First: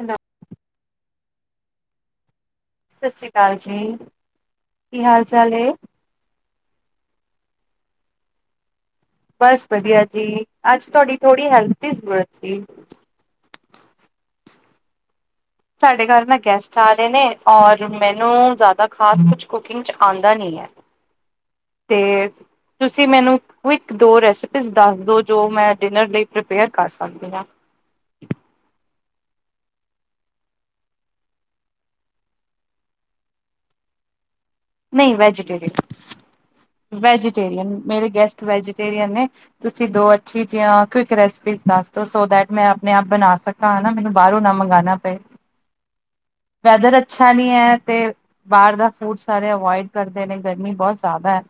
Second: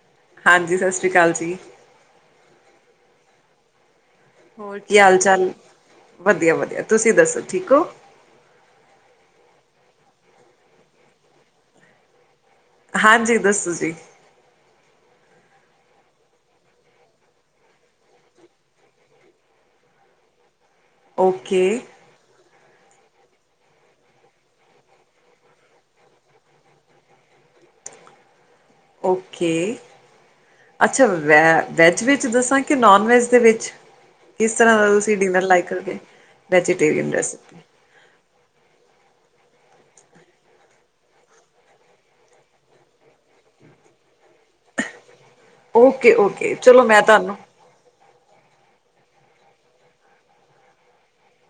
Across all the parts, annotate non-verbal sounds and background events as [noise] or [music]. ਹਨਾ। ਹਾਂਜੀ ਸਤਿ ਸ਼੍ਰੀ ਅਕਾਲ ਜੀ। ਸਤਿ ਸ਼੍ਰੀ ਅਕਾਲ ਜੀ। ਹੋਰ ਕੀ ਹਾਲ ਚਾਲ, ਵਧੀਆ ਵਧੀਆ ਤੁਸੀਂ ਦੱਸੋ ਠੀਕ ਹੋ। ਬਸ ਵਧੀਆ ਜੀ, ਅੱਜ ਤੁਹਾਡੀ ਥੋੜ੍ਹੀ ਹੈਲਪ ਦੀ ਜ਼ਰੂਰਤ ਸੀ। ਹਾਂਜੀ ਦੱਸੋ ਜੀ। ਸਾਡੇ ਘਰ ਨਾ ਗੈਸਟ ਆ ਰਹੇ ਨੇ ਔਰ ਮੈਨੂੰ ਜ਼ਿਆਦਾ ਖਾਸ ਕੁਛ ਕੁਕਿੰਗ ਚ ਆਦਾ ਨੀ। [inaudible] ਓਕੇ। ਤੇ ਤੁਸੀਂ ਮੈਨੂੰ ਇੱਕ-ਦੋ ਰੈਸਪੀ ਦੱਸ ਦੋ ਜੋ ਮੈਂ ਡਿਨਰ ਲਈ ਪ੍ਰਪੇਅਰ ਕਰ ਸਕਦੀ ਹਾਂ। ਓਕੇ। ਅੱਛਾ ਵੈ ਵੈੱਜ ਵਿੱਚ ਦੱਸਾਂ ਕਿ ਨੋਨ ਵੈੱਜ ਦੇ ਵਿੱਚ। ਕਿਸ ਤਰ੍ਹਾਂ ਦਾ ਨਹੀਂ ਤੁਸੀਂ ਡਿਨਰ ਲਾਈਕ ਵੈਜੀਟੇਰੀਅਨ ਕਰੋਗੇ ਵੈਜੀਟੇਰੀਨ ਰੈਸਪੀ। ਵੈਜੀਟੇਰੀਅਨ ਮੇਰੇ ਗੈਸਟ ਵੈਜੀਟੇਰੀਅਨ ਨੇ। ਤੁਸੀਂ ਦੋ ਅੱਛੀ ਜੀਆ ਕਿਉਕ ਰਸਪੀ ਦੱਸ ਦੋ ਸੋ ਦੈਟ ਮੈਂ ਆਪਣੇ ਆਪ ਬਣਾ ਸਕਾ। ਤਾ ਨਾ ਮੈਨੂੰ ਬਾਹਰੋਂ ਨਾ ਮੰਗਵਾਣਾ ਪਏ ਓਕੇ ਓਕੇ ਚਲੋ ਵੈਦਰ ਮੈਂ ਅੱਛਾ ਤੁਹਾਨੂੰ ਨੀ ਹੈ ਤੇ ਬਾਹਰ ਦਾ ਫੂਡ ਸਾਰੇ ਅਵੋਇਡ ਕਰਦੇ ਨੇ ਗਰਮੀ ਬਹੁਤ ਜ਼ਿਆਦਾ ਹੈ।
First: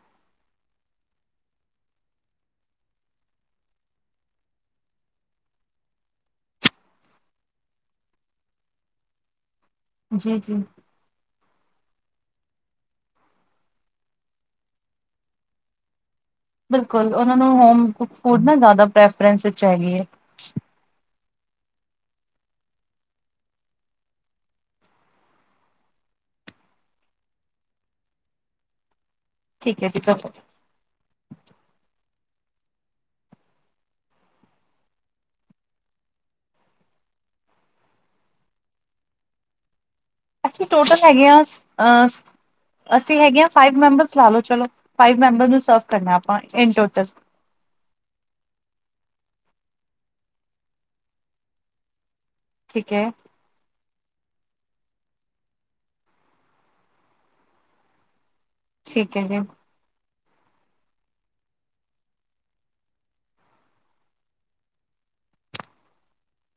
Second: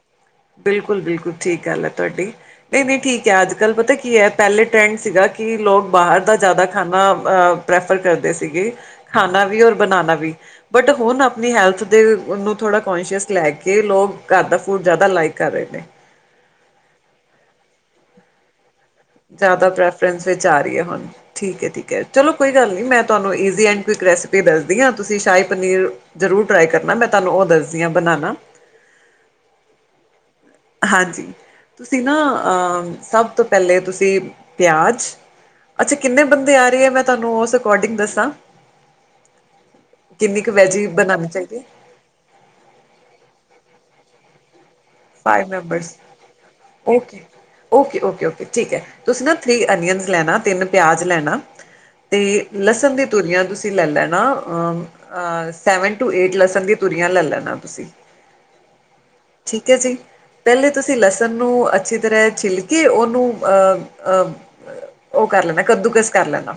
ਬਿਲਕੁਲ ਬਿਲਕੁਲ ਠੀਕ ਗੱਲ ਹੈ ਤੁਹਾਡੀ ਨਹੀਂ ਨਹੀਂ ਠੀਕ ਹੈ ਅੱਜ ਕੱਲ੍ਹ ਪਤਾ ਕੀ ਹੈ ਪਹਿਲੇ ਟਰੈਂਡ ਸੀਗਾ ਕਿ ਲੋਕ ਬਾਹਰ ਦਾ ਜ਼ਿਆਦਾ ਖਾਣਾ ਅ ਪ੍ਰੈਫਰ ਕਰਦੇ ਸੀਗੇ ਖਾਣਾ ਵੀ ਔਰ ਬਣਾਉਣਾ ਵੀ ਜੀ ਜੀ। ਬਟ ਹੁਣ ਆਪਣੀ ਹੈਲਥ ਦੇ ਨੂੰ ਥੋੜ੍ਹਾ ਕੋਂਸ਼ੀਅਸ ਲੈ ਕੇ ਲੋਕ ਘਰ ਦਾ ਫੂਡ ਜ਼ਿਆਦਾ ਲਾਈਕ ਕਰ ਰਹੇ ਨੇ। ਬਿਲਕੁਲ ਉਹਨਾਂ ਨੂੰ ਹੋਮ ਕੁਕ ਫੂਡ ਨਾ ਜ਼ਿਆਦਾ‌ ਜ਼ਿਆਦਾ ਪ੍ਰੈਫਰੈਂਸ ਵਿਚ ਆ ਰਹੀ ਹੈ ਹੁਣ ਠੀਕ ਹੈ ਠੀਕ ਹੈ ਚਲੋ ਕੋਈ ਗੱਲ ਨਹੀਂ ਮੈਂ ਤੁਹਾਨੂੰ ਈਜ਼ੀ ਐਂਡ ਕੁਇਕ ਰੈਸਪੀ ਦੱਸਦੀ ਹਾਂ ਤੁਸੀਂ ਸ਼ਾਹੀ ਪਨੀਰ ਜ਼ਰੂਰ ਟਰਾਈ ਕਰਨਾ ਮੈਂ ਤੁਹਾਨੂੰ ਉਹ ਦੱਸਦੀ ਹਾਂ ਬਣਾਉਣਾ ਠੀਕ ਹੈ ਜੀ। ਹਾਂਜੀ ਤੁਸੀਂ ਨਾ ਆ ਸਭ ਤੋਂ ਪਹਿਲੇ ਤੁਸੀਂ ਪਿਆਜ਼ ਅੱਛਾ ਕਿੰਨੇ ਬੰਦੇ ਆ ਰਹੇ। ਮੈਂ ਤੁਹਾਨੂੰ ਉਸ ਅਕੋਰਡਿੰਗ ਦੱਸਾਂ। [inaudible] ਕਿੰਨੀ ਕੁ ਅਸੀਂ ਵੈਜੀ ਟੋਟਲ ਹੈਗੇ ਬਣਾਉਣੀ ਹਾਂ ਅਸ ਚਾਹੀਦੀ ਹੈ ਅ ਅਸੀਂ ਹੈਗੇ ਹਾਂ ਫਾਈਵ ਮੈਂਬਰਸ ਲਾ ਲਓ ਚਲੋ। ਫਾਈਵ ਮੈਂਬਰ ਨੂੰ ਸਰਵ ਕਰਨਾ ਆਪਾਂ in total. Okay okay okay okay ਠੀਕ ਹੈ, ਤੁਸੀਂ ਨਾ ਥਰੀ ਅਨੀਅਨਸ ਲੈਣਾ ਤਿੰਨ ਪਿਆਜ ਲੈਣਾ। ਤੇ ਠੀਕ ਲਸਣ ਦੀ ਹੈ ਤੂਰੀਆਂ ਤੁਸੀਂ। ਤੁਸੀਂ ਲੈ ਲੈਣਾ ਅਅ ਸੈਵਨ ਟੂ ਏਟ ਲਸਣ ਦੀਆਂ ਤੁੂਰੀਆਂ ਲੈ ਲੈਣਾ ਤੁਸੀਂ। ਠੀਕ ਹੈ ਜੀ। ਠੀਕ ਹੈ ਜੀ। ਪਹਿਲੇ ਤੁਸੀਂ ਲਸਣ ਨੂੰ ਅੱਛੀ ਤਰ੍ਹਾਂ ਛਿੱਲਕੇ ਉਹਨੂੰ ਅਹ ਅਹ ਉਹ ਕਰ ਲੈਣਾ ਕੱਦੂਕਸ ਕਰ ਲੈਦਾ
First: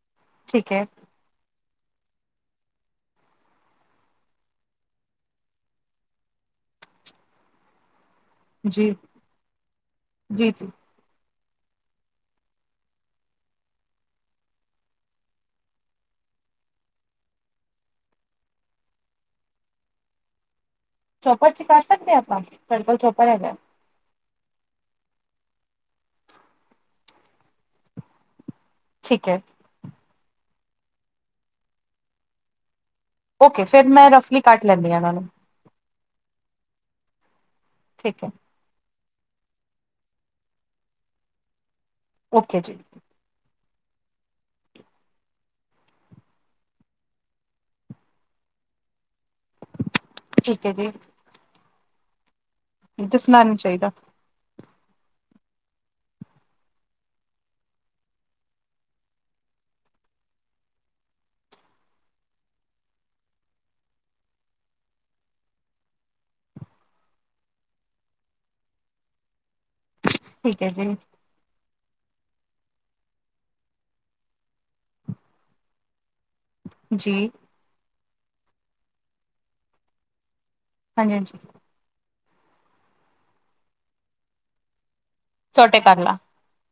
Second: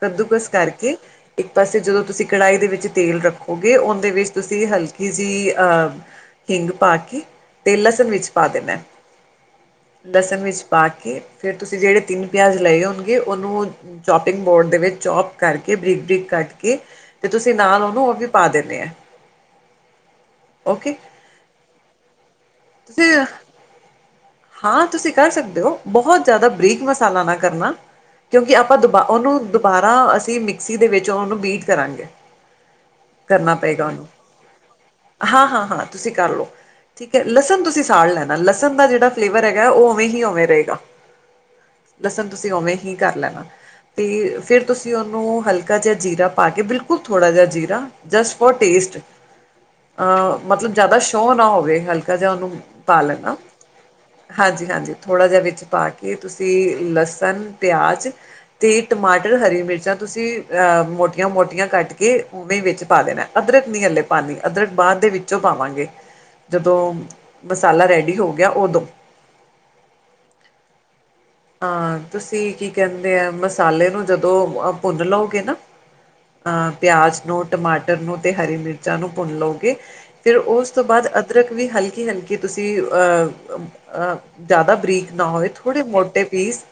ਕੱਦੂਕਸ ਠੀਕ ਹੈ। ਕਰਕੇ ਇੱਕ ਪਾਸੇ ਜਦੋਂ ਤੁਸੀਂ ਕੜਾਹੀ ਦੇ ਵਿੱਚ ਤੇਲ ਰੱਖੋਗੇ ਉਹਦੇ ਵਿੱਚ ਤੁਸੀਂ ਹਲਕੀ ਜਿਹੀ ਆ ਹਿੰਗ ਪਾ ਕੇ, ਤੇ ਲਸਣ ਵਿੱਚ ਪਾ ਦੇਣਾ ਐ। ਜੀ ਲਸਣ ਜੀ ਜੀ ਪਾ ਕੇ ਤੇ ਫੇਰ ਤੁਸੀਂ ਜਿਹੜੇ ਤਿੰਨ ਪਿਆਜ ਲਏ ਹੋਣਗੇ, ਉਹਨੂੰ ਚੋਪਿੰਗ ਬੋਰਡ ਦੇ ਵਿੱਚ ਚੋਪ ਕਰਕੇ, ਬਰੀਕ ਬਰੀਕ ਕੱਟ ਕੇ ਤੇ ਤੁਸੀਂ ਨਾਲ ਉਹਨੂੰ ਉਹ ਵੀ ਪਾ ਦੇਣੇ ਏ। ਓਕੇ। ਚੋਪਰ ਚ ਪਾ ਸਕਦੇ ਆਪਾਂ ਮੇਰੇ ਕੋਲ ਤੁਸੀਂ ਚੋਪਰ ਹੈਗਾ। ਹਾਂ ਤੁਸੀਂ ਕਰ ਸਕਦੇ ਹੋ, ਬਹੁਤ ਜ਼ਿਆਦਾ ਬਰੀਕ ਮਸਾਲਾ ਨਾ ਕਰਨਾ। ਕਿਉਂਕਿ ਆਪਾਂ ਦੁਬਾ ਠੀਕ ਉਹਨੂੰ ਹੈ। ਦੁਬਾਰਾ ਅਸੀਂ ਮਿਕਸੀ ਦੇ ਵਿੱਚ ਉਹਨੂੰ ਬੀਟ ਕਰਾਂਗੇ। ਕਰਨਾ ਓਕੇ ਪਏਗਾ ਫੇਰ ਉਹਨੂੰ। ਮੈਂ ਰਫਲੀ ਕੱਟ ਲੈਂਦੀ ਉਹਨਾਂ ਨੂੰ ਹਾਂ ਹਾਂ ਹਾਂ। ਤੁਸੀਂ ਕਰ ਲਓ ਠੀਕ ਹੈ ਲਸਣ ਤੁਸੀਂ ਸਾੜ ਠੀਕ ਹੈ ਲੈਣਾ ਲਸਣ ਦਾ ਜਿਹੜਾ। ਫਲੇਵਰ ਹੈਗਾ ਉਹ ਓਵੇਂ ਹੀ ਓਵੇਂ ਰਹੇਗਾ ਲਸਣ ਤੁਸੀਂ ਓਕੇ ਜੀ ਉਵੇਂ ਹੀ ਕਰ ਲੈਣਾ। ਅਤੇ, ਫਿਰ ਤੁਸੀਂ ਉਹਨੂੰ ਹਲਕਾ ਜਿਹਾ ਜੀਰਾ ਪਾ ਕੇ ਬਿਲਕੁਲ ਥੋੜ੍ਹਾ ਜਿਹਾ ਜੀਰਾ। Just for taste. ਅਹ ਠੀਕ ਹੈ ਮਤਲਬ ਜੀ ਜਿਆਦਾ ਸ਼ੋ ਨਾ ਹੋਵੇ ਹਲਕਾ ਜਿਹਾ ਉਹਨੂੰ ਪਾ ਲੈਣਾ। ਦੱਸਣਾ ਚਾਹੀਦਾ। ਹਾਂਜੀ, ਹਾਂਜੀ ਥੋੜ੍ਹਾ ਜਿਹਾ ਵਿੱਚ ਪਾ ਕੇ ਤੁਸੀਂ ਲਸਣ ਪਿਆਜ਼। ਤੇ ਟਮਾਟਰ ਹਰੀ ਮਿਰਚਾਂ ਤੁਸੀਂ ਅਹ ਮੋਟੀਆਂ ਮੋਟੀਆਂ ਕੱਟ ਕੇ। ਉਵੇਂ ਵਿੱਚ ਪਾ ਦੇਣਾ ਏ ਅਦਰਕ ਨਹੀਂ ਹੱਲੇ ਪਾਣੀ ਅਦਰਕ ਬਾਅਦ ਦੇ ਵਿੱਚੋਂ ਪਾਵਾਂਗੇ। ਜਦੋਂ, ਮਸਾਲਾ ਰੈਡੀ ਹੋ ਗਿਆ ਉਦੋਂ। ਠੀਕ ਏ ਜੀ। ਅਹਾਂ ਤੁਸੀਂ ਕੀ ਕਹਿੰਦੇ ਆ, ਮਸਾਲੇ ਨੂੰ ਜਦੋਂ ਅ ਭੁੰਨ ਲਓਗੇ ਨਾ। ਅਹ ਪਿਆਜ ਜੀ ਨੂੰ, ਟਮਾਟਰ ਨੂੰ, ਤੇ ਹਰੀ ਮਿਰਚਾਂ ਨੂੰ ਭੁੰਨ ਲਓਗੇ। ਫਿਰ, ਉਸ ਉਸ ਤੋਂ ਬਾਅਦ ਹਾਂਜੀ ਹਾਂਜੀ ਅਦਰਕ ਵੀ ਹਲਕੀ ਹਲਕੀ ਤੁਸੀਂ ਅ ਜ਼ਿਆਦਾ ਬਰੀਕ। ਨਾ ਹੋਏ ਸੋਟੇ ਥੋੜੇ ਕਰ ਲਾ ਮੋਟੇ। ਪੀਸ,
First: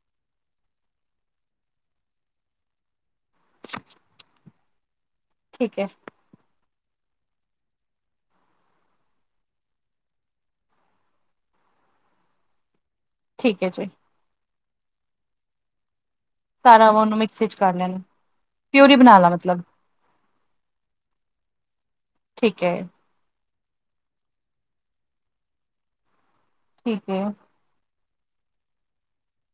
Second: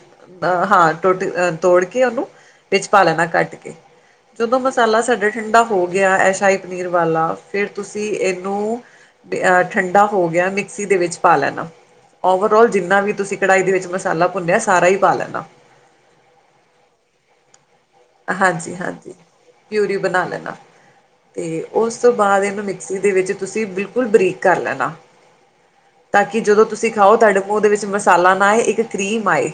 ਅਹਾਂ ਟੁੱਟ ਅ ਤੋੜ ਕੇ ਉਹਨੂੰ ਵਿੱਚ ਪਾ ਲੈਣਾ ਕੱਟ ਕੇ। ਜਦੋਂ ਮਸਾਲਾ ਸਾਡਾ ਠੰਡਾ ਠੀਕ ਹੈ, ਹੋ ਗਿਆ ਐਸਾ ਹੀ ਪਨੀਰ ਵਾਲਾ ਫਿਰ ਤੁਸੀਂ ਇਹਨੂੰ। ਤੇ ਅਹ ਠੰਡਾ ਹੋ ਗਿਆ, ਮਿਕਸੀ ਦੇ ਵਿੱਚ ਪਾ ਲੈਣਾ। ਓਵਰਆਲ ਜਿੰਨਾ ਵੀ ਤੁਸੀਂ ਠੀਕ ਕੜਾਹੀ ਹੈ ਦੇ ਜੀ ਵਿੱਚ ਮਸਾਲਾ ਭੁੰਨਿਆ, ਸਾਰਾ ਹੀ ਪਾ ਲੈਣਾ। ਸਾਰਾ ਉਹਨੂੰ ਮਿਕਸੀ ਚ ਕਰ ਲੈਣਾ। ਹਾਂਜੀ ਪਿਊਰੀ ਹਾਂਜੀ, ਬਣਾ ਲਾ ਮਤਲਬ ਪਿਊਰੀ ਬਣਾ ਲੈਣਾ। ਤੇ, ਉਸ ਤੋਂ ਬਾਅਦ ਠੀਕ ਇਹਨੂੰ ਹੈ, ਮਿਕਸੀ ਦੇ ਵਿੱਚ। ਤੁਸੀਂ ਬਿਲਕੁਲ ਬਰੀਕ ਕਰ ਲੈਣਾ। ਤਾਂ ਕਿ ਜਦੋਂ ਤੁਸੀਂ ਠੀਕ ਖਾਓ ਹੈ ਤੁਹਾਡੇ ਮੂੰਹ। ਉਹਦੇ ਵਿੱਚ ਮਸਾਲਾ ਨਾ ਆਏ। ਇੱਕ ਕਰੀਮ ਆਏ,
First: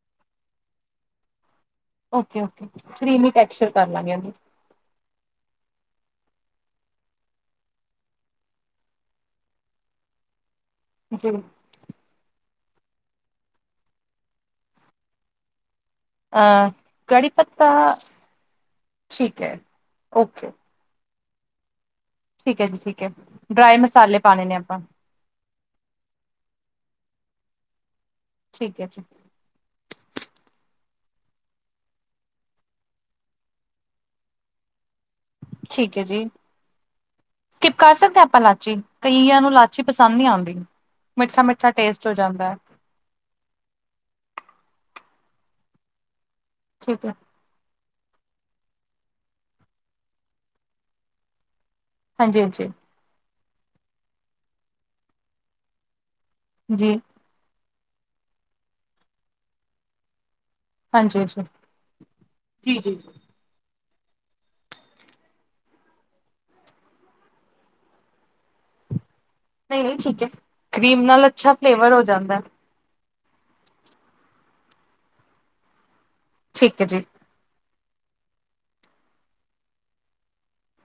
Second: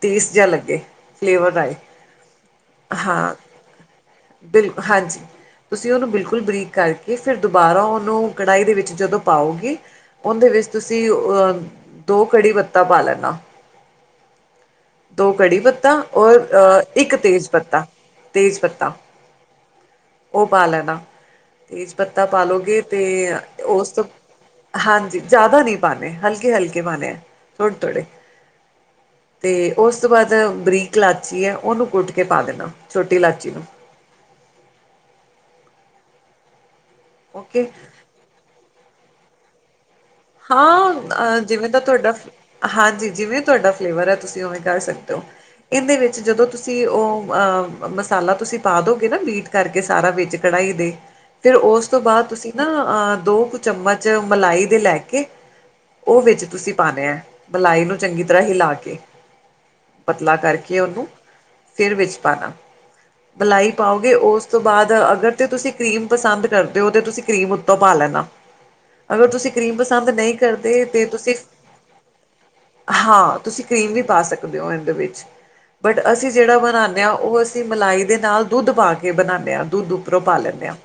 ਟੇਸਟ ਜਿਹਾ ਲੱਗੇ ਫਲੇਵਰ ਆਏ। ਓਕੇ, ਓਕੇ ਕ੍ਰੀਮੀ ਹਾਂ ਟੈਕਸ਼ਰ ਕਾਰ ਲਾਂਗੇ। ਬਿਲ ਹਾਂਜੀ। ਤੁਸੀਂ ਉਹਨੂੰ ਬਿਲਕੁਲ ਬਰੀਕ ਕਰਕੇ ਫਿਰ ਦੁਬਾਰਾ ਉਹਨੂੰ ਕੜਾਹੀ ਦੇ ਵਿੱਚ ਜਦੋਂ ਪਾਓਗੇ। ਓਂਦੇ ਵਿੱਚ ਤੁਸੀ ਜੀ ਅ ਦੋ ਕੜੀ ਪੱਤਾ ਪਾ ਲੈਨਾ, ਦੋ ਕੜੀ ਪੱਤਾ। ਔਰ ਅ ਇੱਕ। ਕੜੀ ਤੇਜ਼ ਪੱਤਾ, ਤੇਜ ਪੱਤਾ ਠੀਕ ਹੈ ਓ ਓਕੇ ਪਾ ਲੈਨਾ। ਤੇਜ ਪੱਤਾ ਪਾ ਠੀਕ ਹੈ ਜੀ ਲਓਗੇ ਠੀਕ ਤੇ, ਹੈ ਡਰਾਈ ਓਸ ਤੋ, ਮਸਾਲੇ ਪਾਣੇ ਨੇ ਆਪਾਂ ਹਾਂਜੀ ਜਿਆਦਾ ਨੀ ਪਾਣੇ ਹਲਕੇ, ਹਲਕੇ ਪਾਣੇ ਐ ਥੋੜੇ, ਥੋੜੇ। ਠੀਕ ਐ ਜੀ। ਤੇ, ਓਸ ਤੋ ਬਾਦ ਬਰੀਕ ਲਾਚੀ ਐ ਓਨੂੰ ਕੁੱਟ ਕੇ ਪਾ ਦੇਨਾ, ਛੋਟੀ ਲਾਚੀ ਨੂੰ। ਠੀਕ ਏ ਜੀ, ਓਕੇ ਸਿਕਿੱਪ ਕਰ ਸਕਦੇ ਆ ਆਪਾਂ ਲਾਚੀ, ਕਈਆਂ ਨੂੰ ਲਾਚੀ ਪਸੰਦ ਨੀ ਆਂਦੀ? ਹਾਂ, ਅ ਜਿਵੇਂ ਤਾਂ ਤੁਹਾਡਾ, ਹੈ ਹਾਂਜੀ ਜਿਵੇਂ। ਤੁਹਾਡਾ ਫਲੇਵਰ ਹੈ ਤੁਸੀਂ ਉਵੇਂ ਕਰ ਸਕਦੇ ਹੋ। ਇਹਦੇ ਵਿੱਚ ਜਦੋਂ ਤੁਸੀਂ ਠੀਕ ਹੈ ਉਹ ਅਅ। ਮਸਾਲਾ ਤੁਸੀਂ ਪਾ ਦੋਗੇ ਨਾ, ਬੀਟ ਕਰਕੇ ਸਾਰਾ ਵਿੱਚ ਕੜਹੀ ਦੇ। ਤੇ, ਉਸ ਤੋਂ ਬਾਅਦ ਹਾਂਜੀ ਤੁਸੀਂ ਨਾ ਹਾਂਜੀ ਅ ਦੋ ਕੁ ਚਮਚ ਮਲਾਈ ਦੇ ਲੈ ਕੇ। ਕਿ ਉਹ ਵਿੱਚ ਤੁਸੀਂ ਜੀ ਪਾਣੇ ਹੈ। ਮਲਾਈ ਨੂੰ ਚੰਗੀ ਤਰ੍ਹਾਂ ਹਿਲਾ ਕੇੇ ਪਤਲਾ ਕਰਕੇ। ਤੇ ਉਹਨੂੰ ਹਾਂਜੀ ਹਾਂਜੀ ਫਿਰ ਵਿੱਚ ਪਾਉਣਾ। ਜੀ ਜੀ ਮਲਾਈ ਪਾਓਗੇ, ਓਸਤੋ ਬਾਦ ਅਗਰ ਤੇ ਤੁਸੀ ਕਰੀਮ ਪਸੰਦ ਕਰਦੇ ਓ ਤੇ ਤੁਸੀ ਕਰੀਮ ਓੱਤੋਂ ਪਾ ਲੈਣਾ। ਅਗਰ ਤੁਸੀ ਕ੍ਰੀਮ ਨਹੀਂ ਨਹੀਂ ਪਸੰਦ ਠੀਕ ਹੈ ਨਈ ਕਰਦੇ, ਕਰੀਮ ਤੇ ਨਾਲ ਤੁਸੀ ਅੱਛਾ ਫਲੇਵਰ ਹੋ ਜਾਂਦਾ ਹਾਂ, ਤੁਸੀਂ ਕ੍ਰੀਮ ਵੀ ਪਾ ਸਕਦੇ ਓ ਏਂਦੇ ਵਿੱਚ, ਬਟ ਅਸੀ ਜੇੜਾ ਠੀਕ ਹੈ ਬਨਾਂਨੇ ਜੀ ਆ ਓ ਅਸੀ ਤੇ ਮਲਾਈ ਦੇ ਨਾਲ ਦੁੱਧ ਪਾ ਕੇ ਬਨਾਨੇ ਆ, ਦੁੱਧ ਉੱਪਰੋਂ ਪਾ ਲੈੱਨੇ ਆ।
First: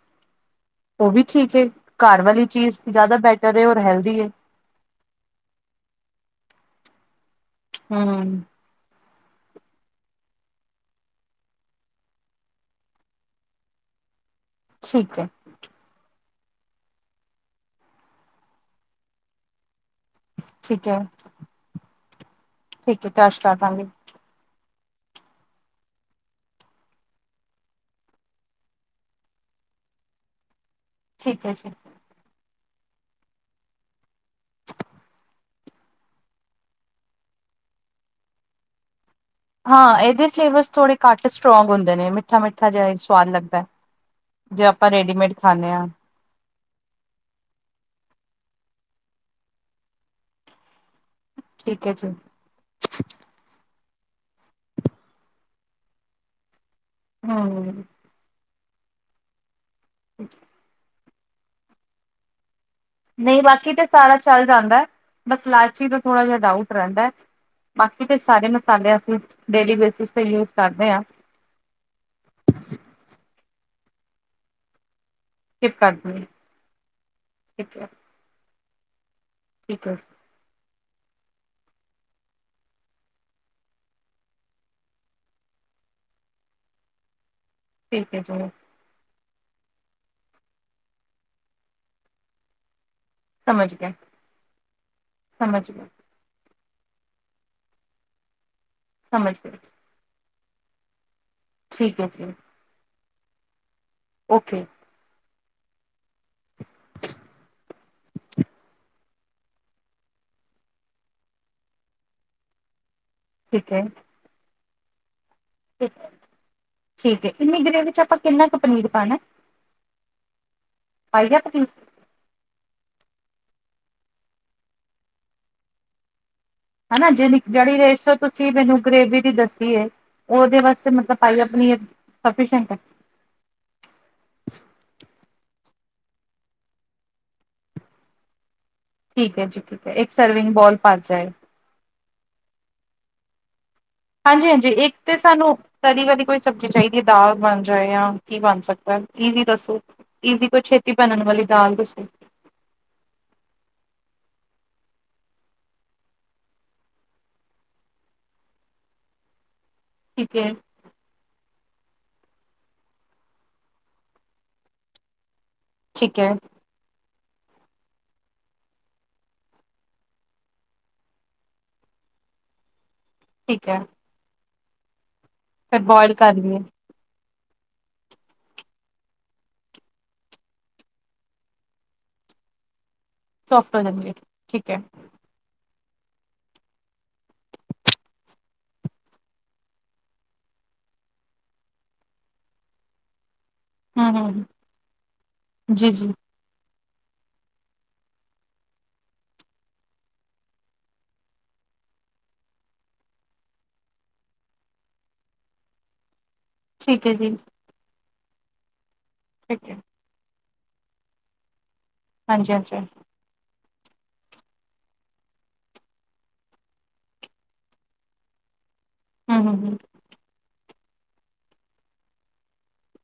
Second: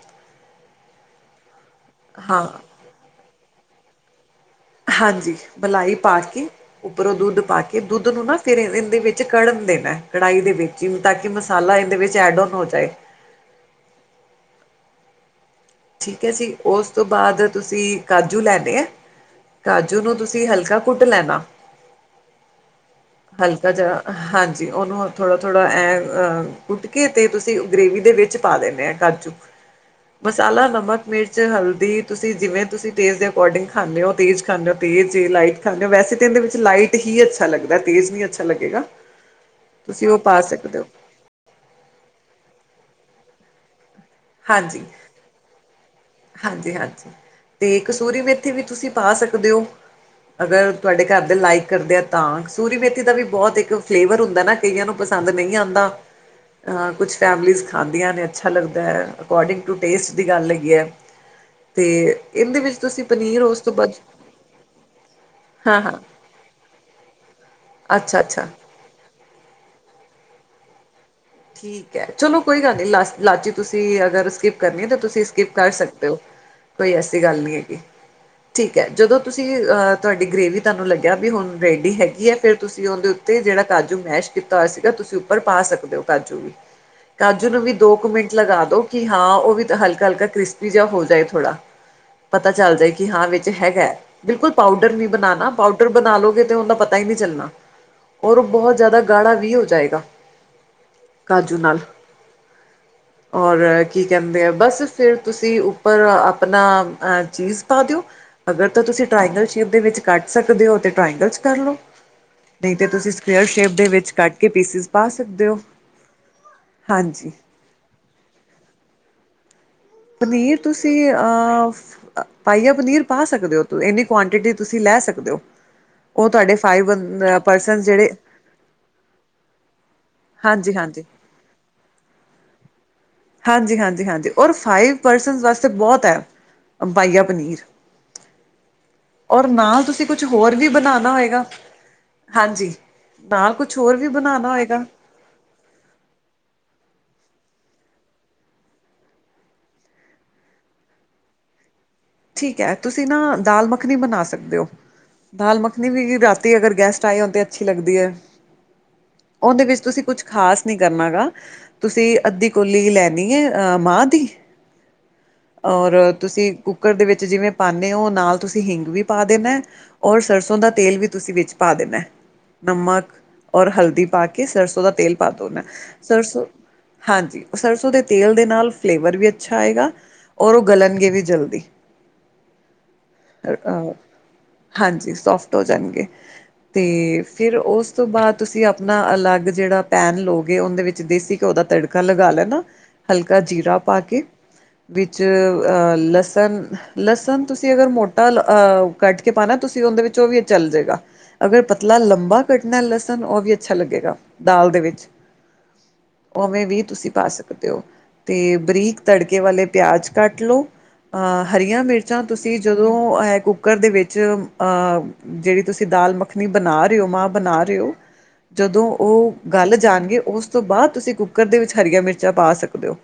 ਓ ਵੀ ਠੀਕ ਹੇ, ਘਰ ਵਾਲੀ ਹਾਂ ਚੀਜ਼ ਜਾਦਾ ਬੈਟਰ ਏ ਔਰ ਹੈਲਦੀ ਏ। ਹਾਂਜੀ, ਮਲਾਈ ਪਾ ਕੇ, ਉੱਪਰੋਂ ਦੁੱਧ ਪਾ ਕੇ ਦੁੱਧ ਨੂੰ ਨਾ ਹਮ ਫੇਰ ਏਂਦੇ ਵਿੱਚ ਕੜਨ ਦੇਨਾ ਏ, ਕੜਾਈ ਦੇ ਵਿੱਚ ਈ ਤਾਕਿ ਮਸਾਲਾ ਏਦੇ ਵਿੱਚ ਐੜ ਔਨ ਹੋ ਜਾਏ। ਠੀਕ ਐ। ਠੀਕ ਐ ਜੀ, ਓਸ ਤੋ ਬਾਦ ਤੁਸੀ ਕਾਜੂ ਲੈਨੇ ਐ ਕਾਜੂ ਨੂੰ ਤੁਸੀ ਹਲਕਾ ਠੀਕ ਹੈ ਕੁੱਟ ਲੈਨਾ, ਠੀਕ ਹੈ ਕਸ਼ ਕਰ ਹਲਕਾ ਦਾਂਗੇ ਜਾ ਹਾਂਜੀ, ਓਨੂੰ ਥੋੜਾ, ਥੋੜਾ ਐਂ ਅ, ਕੁੱਟ ਕੇ ਤੇ ਤੂਸੀ ਗ੍ਰੇਵੀ ਦੇ ਵਿੱਚ ਪਾ ਦੇਨੇ ਐ ਕਾਜੂ। ਕਾਲਾ ਨਮਕ, ਮਿਰਚ, ਠੀਕ ਹੈ ਜੀ ਹਲਦੀ ਤੂਸੀ ਜਿਵੇਂ ਤੂਸੀ ਟੇਜ਼ ਦੇ ਅਕੋਡਿੰਗ ਖਾਂਦੇ ਓ, ਤੇਜ ਖਾਂਦੇ ਓ ਤੇਜ, ਜੇ ਲਾਈਟ ਖਾਂਨੇ ਓ, ਵੈਸੇ ਤੇ ਐਂਦੇ ਵਿੱਚ ਲਾਈਟ [unintelligible] ਹੀ ਅੱਛਾ ਲੱਗਦਾ ਤੇਜ਼ ਨੀ ਅੱਛਾ ਲੱਗੇਗਾ। ਹਾਂ, ਤੁਸੀਂ ਉਹ ਏਦੇ ਪਾ ਫ਼ਲੇਵਸ਼ ਸਕਦੇ ਹੋ ਥੋੜੇ ਘੱਟ ਸਟੋ੍ਂਗ ਹੁੰਦੇ ਨੇ ਮਿੱਠਾ, ਮਿੱਠਾ ਜੇਆ ਈ ਸਵਾਦ ਲੱਗਦਾ ਐ, ਜੇ ਅਪਾਂ ਰੇਡੀਮੇਟ ਖਾਨੇ ਆਂ। ਹਾਂਜੀ, ਹਾਂਜੀ ਤੇ ਕਸੂਰੀ ਮੇਥੀ ਵੀ ਤੂਸੀ ਪਾ ਸਕਦੇ ਔ, ਅਗਰ ਤੂਆਡੇ ਘਰ ਦੇ ਲਾਈਕ ਠੀਕ ਹੈ ਕਰਦੇ ਆ ਜੀ ਤਾਂ [unintelligible] ਤੂਰੀ ਮੇਥੀ ਦਾ ਵੀ ਬੋਤ ਇੱਕ, ਫ਼ਲੇਵਰ ਹੁੰਦਾ ਏਨਾ ਕਈਆਂ ਨੂੰ ਪਸੰਦ ਨਈ ਆਂਦਾ ਕੁਛ ਫੈ਼ਮਲੀਜ਼ ਹਮ ਖਾਂਦੀਆਂ ਨੇ ਅੱਛਾ ਲੱਗਦਾ ਐ, ਅਕੋਡਿੰਗ ਟੂ ਟੇਸਟ ਦੀ ਗੱਲ ਹੈਗੀ ਐ ਤੇ, ਏਂਦੇ ਵਿੱਚ ਤੁਸੀਂ ਪਨੀਰ ਨਹੀਂ ਉਸ ਬਾਕੀ ਤੋਂ ਤੇ ਬਾਅਦ ਸਾਰਾ ਚੱਲ ਜਾਂਦਾ, ਬਸ ਲਾਚੀ ਹਾਂ-ਹਾਂ ਤੇ ਥੋੜਾ ਜੇਆ ਡਾਊਟ ਰੇਂਦਾ ਬਾਕੀ ਦੇ ਸਾਰੇ ਅੱਛਾ-ਅੱਛਾ ਮਸਾਲੇ ਅਸੀ, ਡੇਲੀ ਬੇਸਿਸ ਤੇ ਯੂਜ਼ ਕਾਰਦੇਂ ਆਂ ਠੀਕ ਐ, ਚਲੋ ਕੋਈ ਗੱਲ ਨੀ ਲਾ, ਲਾਚੀ ਤੁਸੀ ਅਗਰ ਸਿਕਿਪ ਕਰਨੀ ਏ ਤੇ ਤੁਸੀ ਸਿਕਿਪ ਕਾਰ ਸਕਿਪ ਸਕਦੇ ਕਰਦੇ ਔ, ਹਾਂ ਕੋਈ ਐਸੀ ਗੱਲ ਨੀ ਠੀਕ ਹੈਗੀ, ਹੈ ਠੀਕ ਐ ਜਦੋਂ ਤੁਸੀ ਠੀਕ ਅ ਹੈ ਤੁ ਦੀ ਗ੍ਰੇਵੀ ਤੁਆਨੂੰ ਲੱਗਿਆ ਵੀ ਹੁਣ ਰੇਡੀ ਹੈਗੀ ਐ, ਫੇ਼ਰ ਤੁਸੀ ਔਦੇਂ ਊਤੇ ਜੇੜਾ ਕਾਜੂ ਮੈਸ਼ ਕੀਤਾ ਹੋਯਾ ਸੀਗਾ ਤੂਸੀ ਪਰ ਪਾ ਸਕਦੇ ਔ ਕਾਜੂ, ਕਾਜੂ ਨੂੰ ਵੀ ਦੋ ਇੱਕ ਠੀਕ ਹੈ ਮਿੰਟ ਜੀ ਲਗਾ ਦੋ ਕਿ ਹਾਂ, ਔ ਵੀ ਤਾਂ ਹਲਕਾ, ਹਲਕਾ ਕ੍ਰਿਸਪੀ ਜਾ ਹੋ ਜਾਏ ਥੋੜਾ, ਪਤਾ ਚੱਲ ਜਾਏ ਕਿ ਹਾਂ ਵਿੱਚ ਸਮਝ ਹੈਗਾ ਗਿਆ ਐ, ਬਿਲਕੁਲ ਪਾਊਡਰ ਨੀ ਬਨਾਨਾ, ਸਮਝ ਗਿਆ ਪਾਊਡਰ ਬਨਾ ਲੋਗੇ ਤੇ ਓਂਦਾ ਪਤਾ [unintelligible] ਨਈ ਚੱਲਨਾ, ਔਰ ਔ ਬੋਹੋਤ ਜਾਦਾ ਗਾੜਾ ਸਮਝ ਵੀ ਗਿਆ ਹੋ ਜਾਏਗਾ ਕਾਜੂ ਨਾਲ, ਠੀਕ ਹੈ ਜੀ ਔਰ ਅ ਕੀ ਕੇਂਦੇ ਆ ਓਕੇ ਬਸ ਫੇ਼ਰ ਤੁਸੀ ਉ ਪਰ ਆਪਣਾ ਅ ਚੀਜ਼ ਪਾਦੇਯੋ ਅਗਰ ਤਾਂ ਤੁਸੀਂ ਟ੍ਰਇਂਗਲ ਸ਼ੇਪ ਦੇ ਵਿੱਚ ਕੱਟ ਸਕਦੇ ਹੋ ਤੇ ਟ੍ਰਇਂਗਲ ਚ ਕਰ ਲਓ। ਨਹੀ ਤੇ ਤੁਸੀਂ ਸਕੇਅਰ ਸ਼ੇਪ ਠੀਕ ਹੈ ਦੇ ਵਿੱਚ ਕੱਟ ਕੇ ਪੀਸਿਸ ਪਾ ਸਕਦੇ ਹੋ। ਠੀਕ ਏ ਹਾਂਜੀ ਇੰਨੀ ਗ੍ਰੇਵੀ ਚ ਆਪਾਂ ਕਿੰਨਾ ਕੁ ਪਨੀਰ ਪਾਉਣਾ? ਪਨੀਰ ਤੁਸੀਂ ਅਹ ਪਾਈਆ ਪਨੀਰ ਪਾ ਸਕਦੇ ਹੋ ਇੰਨੀ ਕੁਆਂਟਿਟੀ ਤੁਸੀਂ ਲੈ ਸਕਦੇ ਹੋ ਉਹ ਤੁਹਾਡੇ ਫਾਈਵ ਹੇਨਾ ਜੇ ਜਿਹੜੀ ਪਰਸਨ ਜਿਹੜੇ ਰੇਸ਼ੋ ਤੁਸੀਂ ਮੈਨੂੰ ਗ੍ਰੇਵੀ ਦੀ ਦੱਸੀ ਏ ਉਹਦੇ ਹਾਂਜੀ ਵਾਸਤੇ ਹਾਂਜੀ ਮਤਲਬ ਪਾਇਆ ਪਨੀਰ ਸਫੀਸ਼ੀਐਂਟ ਐ। ਹਾਂਜੀ ਹਾਂਜੀ ਹਾਂਜੀ ਔਰ ਫਾਈਵ ਪਰਸਨ ਵਾਸਤੇ ਬਹੁਤ ਐ ਪਾਇਆ ਪਨੀਰ। ਠੀਕ ਹੈ ਔਰ ਜੀ ਨਾਲ ਠੀਕ ਹੈ ਤੁਸੀਂ ਇੱਕ ਕੁਛ ਸਰਵਿੰਗ ਹੋਰ ਵੀ ਬੋਲ ਭਰ ਬਣਾਉਣਾ ਜਾਏ ਹੋਏਗਾ। ਹਾਂਜੀ ਨਾਲ ਕੁਛ ਹੋਰ ਵੀ ਬਣਾਣਾ ਹਾਂਜੀ ਹਾਂਜੀ ਹੋਏਗਾ ਇੱਕ ਤੇ ਸਾਨੂੰ ਤਰੀ ਵਾਲੀ ਕੋਈ ਸਬਜ਼ੀ ਚਾਹੀਦੀ ਐ ਦਾਲ ਬਣ ਜਾਏ ਜਾਂ ਕੀ ਬਣ ਸਕਦਾ ਈਜ਼ੀ ਦੱਸੋ? ਈਨੀ ਕੋਈ ਛੇਤੀ ਬਨਨ ਵਾਲੀ ਦਾਲ ਦੱਸੋ? ਠੀਕ ਐ, ਤੁਸੀ ਨਾ ਦਾਲ ਮੱਖਨੀ ਬਨਾ ਸਕਦੇ ਔ ਦਾਲ ਮੱਖਨੀ ਵੀ ਰਾਤੀ ਅਗਰ ਗੈਸਟ ਆਏ ਹੋਨ ਤੇ ਅੱਛੀ ਲੱਗਦੀ ਐ ਉਂਦੇ ਵਿੱਚ ਤੁਸੀ ਕੁਛ ਠੀਕ ਹੈ ਖਾਸ ਨੀ ਕਰਨਾ ਹੇਗਾ, ਤੁਸੀ ਅੱਧੀ ਕੋਲੀ ਲੈਨੀ ਏ ਅ, ਮਾਂ ਦੀ ਔਰ, ਠੀਕ ਹੈ ਤੁਸੀ ਕੁੱਕਰ ਦੇ ਵਿੱਚ ਜਿਵੇਂ ਪਾਂਨੇ ਔ ਨਾਲ ਤੁਸੀ ਹਿੰਗ ਵੀ ਪਾ ਦੇਨਾ ਔਰ ਸਰਸੋਂ ਦਾ ਤੇਲ ਵੀ ਤੁਸੀਂ ਵਿੱਚ ਪਾ ਦੇਿੰਣਾ ਨਮਕ ਠੀਕ ਔਰ ਹੈ ਹਲਦੀ ਪਾ ਕੇ ਸਰਸੋਂ ਦਾ ਤੇਲ ਪਾ ਦੋਨਾ ਫਿਰ ਬੋਇਲ ਕਰ ਸਰਸੋਂ ਲਈਏ ਹਾਂਜੀ ਸਰਸੋਂ ਦੇ ਤੇਲ ਦੇ ਨਾਲ ਫਲੇਵਰ ਵੀ ਅੱਛਾ ਆਏਗਾ। ਔਰ ਉਹ ਗਲਣਗੇ ਵੀ ਜਲਦੀ। ਸੋਫਟ ਹੋ ਅਹ ਜਾਂਦੀ ਹੈ ਠੀਕ ਹੈ ਹਾਂਜੀ ਸੋਫਟ ਹੋ ਜਾਣਗੇ। ਤੇ ਫਿਰ ਉਸ ਤੋਂ ਬਾਅਦ ਤੁਸੀ ਆਪਣਾ ਅਲੱਗ ਜਿਹੜਾ ਪੈਨ ਲਓਗੇ ਉਹਦੇ ਵਿੱਚ ਦੇਸੀ ਘਿਓ ਦਾ ਤੜਕਾ ਲਗਾ ਲੈਣਾ ਹਲਕਾ ਜੀਰਾ ਪਾ ਹਮ ਕੇ ਹਮ ਵਿੱਚ ਜੀ ਅਹ ਜੀ ਲਸਣ ਲਸਣ ਤੁਸੀਂ ਅਗਰ ਮੋਟਾ ਕੱਟ ਕੇ ਪਾਣਾ ਤੁਸੀਂ ਉਹਦੇ ਵਿੱਚੋਂ ਵੀ ਚੱਲ ਜੇਗਾ। ਅਗਰ ਪਤਲਾ ਲੰਬਾ ਕੱਟਣਾ ਲਸਣ ਉਹ ਵੀ ਅੱਛਾ ਲੱਗੇਗਾ ਦਾਲ ਦੇ ਵਿੱਚ। [inaudible] ਉਵੇਂ ਵੀ ਠੀਕ ਤੁਸੀਂ ਹੈ ਪਾ ਜੀ ਸਕਦੇ ਹੋ ਤੇ ਬਰੀਕ ਤੜਕੇ ਵਾਲੇ ਠੀਕ ਹੈ। ਅਜ ਕੱਟ ਲਓ ਅਹ ਹਰੀਆਂ ਮਿਰਚਾਂ ਹਾਂਜੀ ਤੁਸੀਂ ਹਾਂਜੀ ਹਮ ਜਦੋਂ ਐ ਕੁੱਕਰ ਦੇ ਵਿੱਚ ਜਿਹੜੀ ਤੁਸੀ ਦਾਲ ਮੱਖਣੀ ਬਣਾ ਰਹੇ ਹੋ ਮਾਂ ਬਣਾ ਰਹੇ ਹੋ ਜਦੋਂ ਉਹ ਹਮ ਹਮ ਗੱਲ ਜਾਣਗੇ ਉਸ ਤੋਂ ਬਾਅਦ ਤੁਸੀ ਕੁੱਕਰ ਦੇ ਵਿੱਚ ਹਰੀਆਂ ਮਿਰਚਾਂ ਪਾ ਸਕਦੇ ਹੋ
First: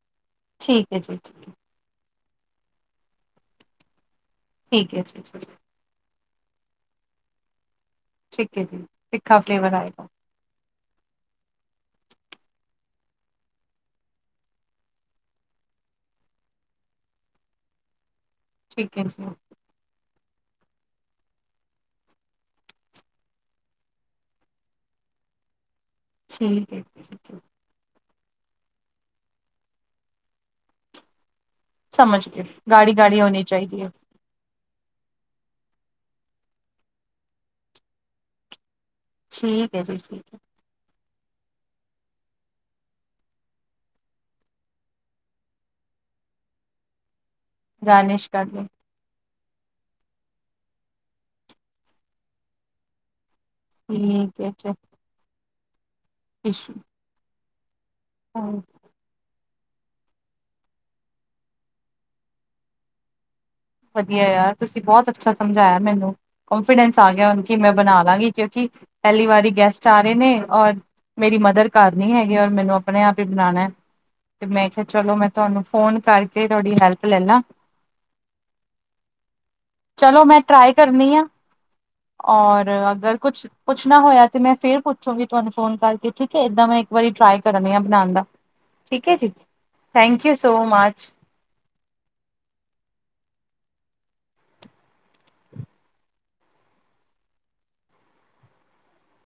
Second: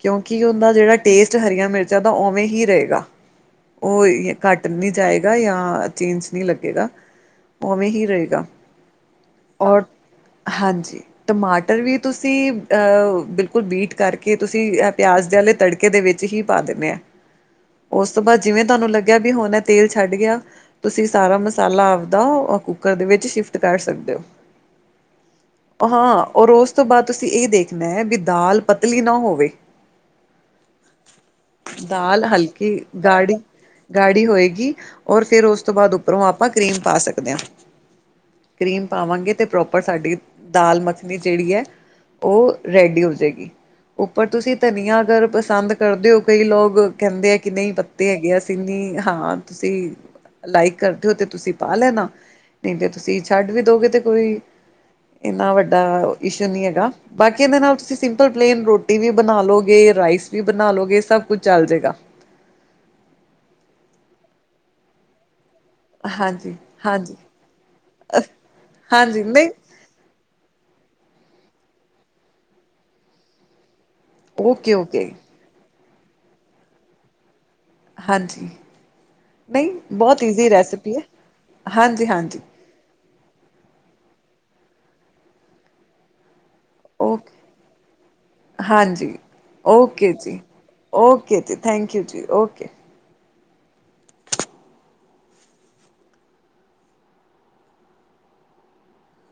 ਕਿਉਂਕਿ ਉਹਦਾ ਠੀਕ ਜਿਹੜਾ ਹੈ ਜੀ ਟੇਸਟ ਹਰੀਆਂ ਮਿਰਚਾਂ ਦਾ ਉਵੇਂ ਹੀ ਰਹੇਗਾ। ਉਹ ਘੱਟ ਨਹੀ ਠੀਕ ਹੈ ਜੀ ਜਾਏਗਾ ਯਾ ਚੇਂਜ ਨਹੀ ਲੱਗੇਗਾ ਉਹਵੇਂ ਹੀ ਰਹੇਗਾ। ਠੀਕ ਹੈ ਜੀ ਤਿੱਖਾ ਫਲੇਵਰ ਔਰ ਆਏਗਾ। ਹਾਂਜੀ ਟਮਾਟਰ ਵੀ ਤੁਸੀ ਬਿਲਕੁਲ ਬੀਟ ਕਰਕੇ ਤੁਸੀਂ ਪਿਆਜ ਦੇ ਆਲੇ ਤੜਕੇ ਦੇ ਵਿੱਚ ਹੀ ਪਾ ਦੇਣ ਆ ਉਸ ਤੋਂ ਬਾਅਦ ਜਿਵੇਂ ਤੁਹਾਨੂੰ ਠੀਕ ਹੈ ਲੱਗਿਆ ਜੀ ਵੀ ਹੁਣ ਤੇਲ ਛੱਡ ਗਿਆ ਤੁਸੀ ਸਾਰਾ ਮਸਾਲਾ ਆਪਦਾ ਕੁੱਕਰ ਦੇ ਵਿੱਚ ਸ਼ਿਫਟ ਕਰ ਸਕਦੇ ਹੋ। [inaudible] ਹਾਂ, ਔਰ ਉਸ ਠੀਕ ਹੈ ਤੋਂ ਬਾਅਦ ਤੁਸੀਂ ਠੀਕ ਹੈ ਇਹ ਦੇਖਣਾ ਹੈ ਵੀ ਦਾਲ ਪਤਲੀ ਨਾ ਹੋਵੇ। ਦਾਲ ਸਮਝ ਗਏ ਹਲਕੀ ਗਾੜੀ ਹੋਣੀ ਚਾਹੀਦੀ ਹੈ ਗਾੜੀ ਹੋਏਗੀ ਔਰ ਫੇਰ ਉਸ ਤੋਂ ਬਾਅਦ ਉੱਪਰੋਂ ਆਪਾਂ ਕਰੀਮ ਪਾ ਸਕਦੇ ਹਾਂ। ਕਰੀਮ ਪਾਵਾਂਗੇ ਤੇ ਠੀਕ ਪ੍ਰੋਪਰ ਹੈ ਜੀ ਸਾਡੀ ਠੀਕ ਹੈ ਦਾਲ ਮੱਖਣੀ ਜਿਹੜੀ ਹੈ ਉਹ ਰੈਡੀ ਹੋ ਜਾਵੇਗੀ ਉੱਪਰ ਤੁਸੀਂ ਧਨੀਆ ਅਗਰ ਪਸੰਦ ਕਰਦੇ ਹੋ ਕਈ ਲੋਕ ਕਹਿੰਦੇ ਆ ਕਿ ਨਹੀ ਪੱਤੇ ਗਾਰਨਿਸ਼ ਹੈਗੇ ਕਰ ਅਸੀਂ ਲਓ ਨਹੀਂ ਹਾਂ। ਤੁਸੀ ਲਾਈਕ ਕਰਦੇ ਹੋ ਤੇ ਤੁਸੀ ਪਾ ਲੈਣਾ ਨਹੀ ਤੇ ਤੁਸੀਂ ਛੱਡ ਵੀ ਦੋ ਗੇ ਤੇ ਕੋਈ ਠੀਕ ਹੈ ਜੀ ਇੰਨਾ ਵੱਡਾ ਇਸ਼ੂ ਨਹੀ ਟਿਸ਼ੂ ਹੈਗਾ ਬਾਕੀ ਇਹਦੇ ਨਾਲ ਤੁਸੀ ਸਿੰਪਲ ਹਾਂ, ਪਲੇਨ ਰੋਟੀ ਵੀ ਬਣਾ ਲੋਗੇ, ਰਾਈਸ ਵੀ ਬਣਾ ਲੋਗੇ ਸਭ ਕੁੱਝ ਚੱਲ ਜੇਗਾ। ਵਧੀਆ ਯਾਰ ਤੁਸੀਂ ਬਹੁਤ ਅੱਛਾ ਸਮਝਾਇਆ। ਮੈਨੂੰ ਹਾਂਜੀ, ਕੋਂਫੀਡੈਂਸ ਆ ਹਾਂਜੀ, ਗਿਆ ਹੁਣ ਕਿ ਮੈਂ ਬਣਾ ਲਾਂਗੀ ਕਿਉਂਕਿ ਹਾਂਜੀ ਪਹਿਲੀ ਵਾਰੀ ਨਹੀਂ ਗੈਸਟ ਆ ਰੇ ਨੇ ਔਰ ਮੇਰੀ ਮਦਰ ਘਰ ਨੀ ਹੈਗੀ ਔਰ ਮੈਨੂੰ ਆਪਣੇ ਆਪ ਹੀ ਬਣਾਉਣਾ। ਤੇ ਮੈਂ ਓਕੇ, ਕਿਹਾ ਓਕੇ ਚਲੋ ਮੈਂ ਤੁਹਾਨੂੰ ਫੋਨ ਕਰਕੇ ਤੁਹਾਡੀ ਹੈਲਪ ਲੈ ਲਾਂ। ਹਾਂਜੀ ਨਹੀਂ ਬਹੁਤ ਚਲੋ ਮੈਂ ਈਜ਼ੀ ਟਰਾਈ ਰੈਸਪੀ ਹੈ ਕਰਨੀ ਆ ਹਾਂਜੀ-ਹਾਂਜੀ। ਔਰ ਅਗਰ ਕੁੱਛ ਪੁੱਛਣਾ ਹੋਇਆ ਤੇ ਮੈਂ ਫੇਰ ਪੁੱਛਾਂਗੀ ਤੁਹਾਨੂੰ ਫੋਨ ਕਰਕੇ ਠੀਕ ਹੈ ਏਦਾਂ ਮੈਂ ਵਾਰੀ ਓਕੇ ਟਰਾਈ ਕਰਨੇ ਆ ਬਣਾਉਣ ਦਾ ਠੀਕ ਹੈ ਹਾਂਜੀ ਜੀ ਓਕੇ ਥੈਂਕ ਯੂ ਜੀ ਸੋ ਮਚ ਓਕੇ ਜੀ ਥੈਂਕ ਯੂ ਜੀ ਓਕੇ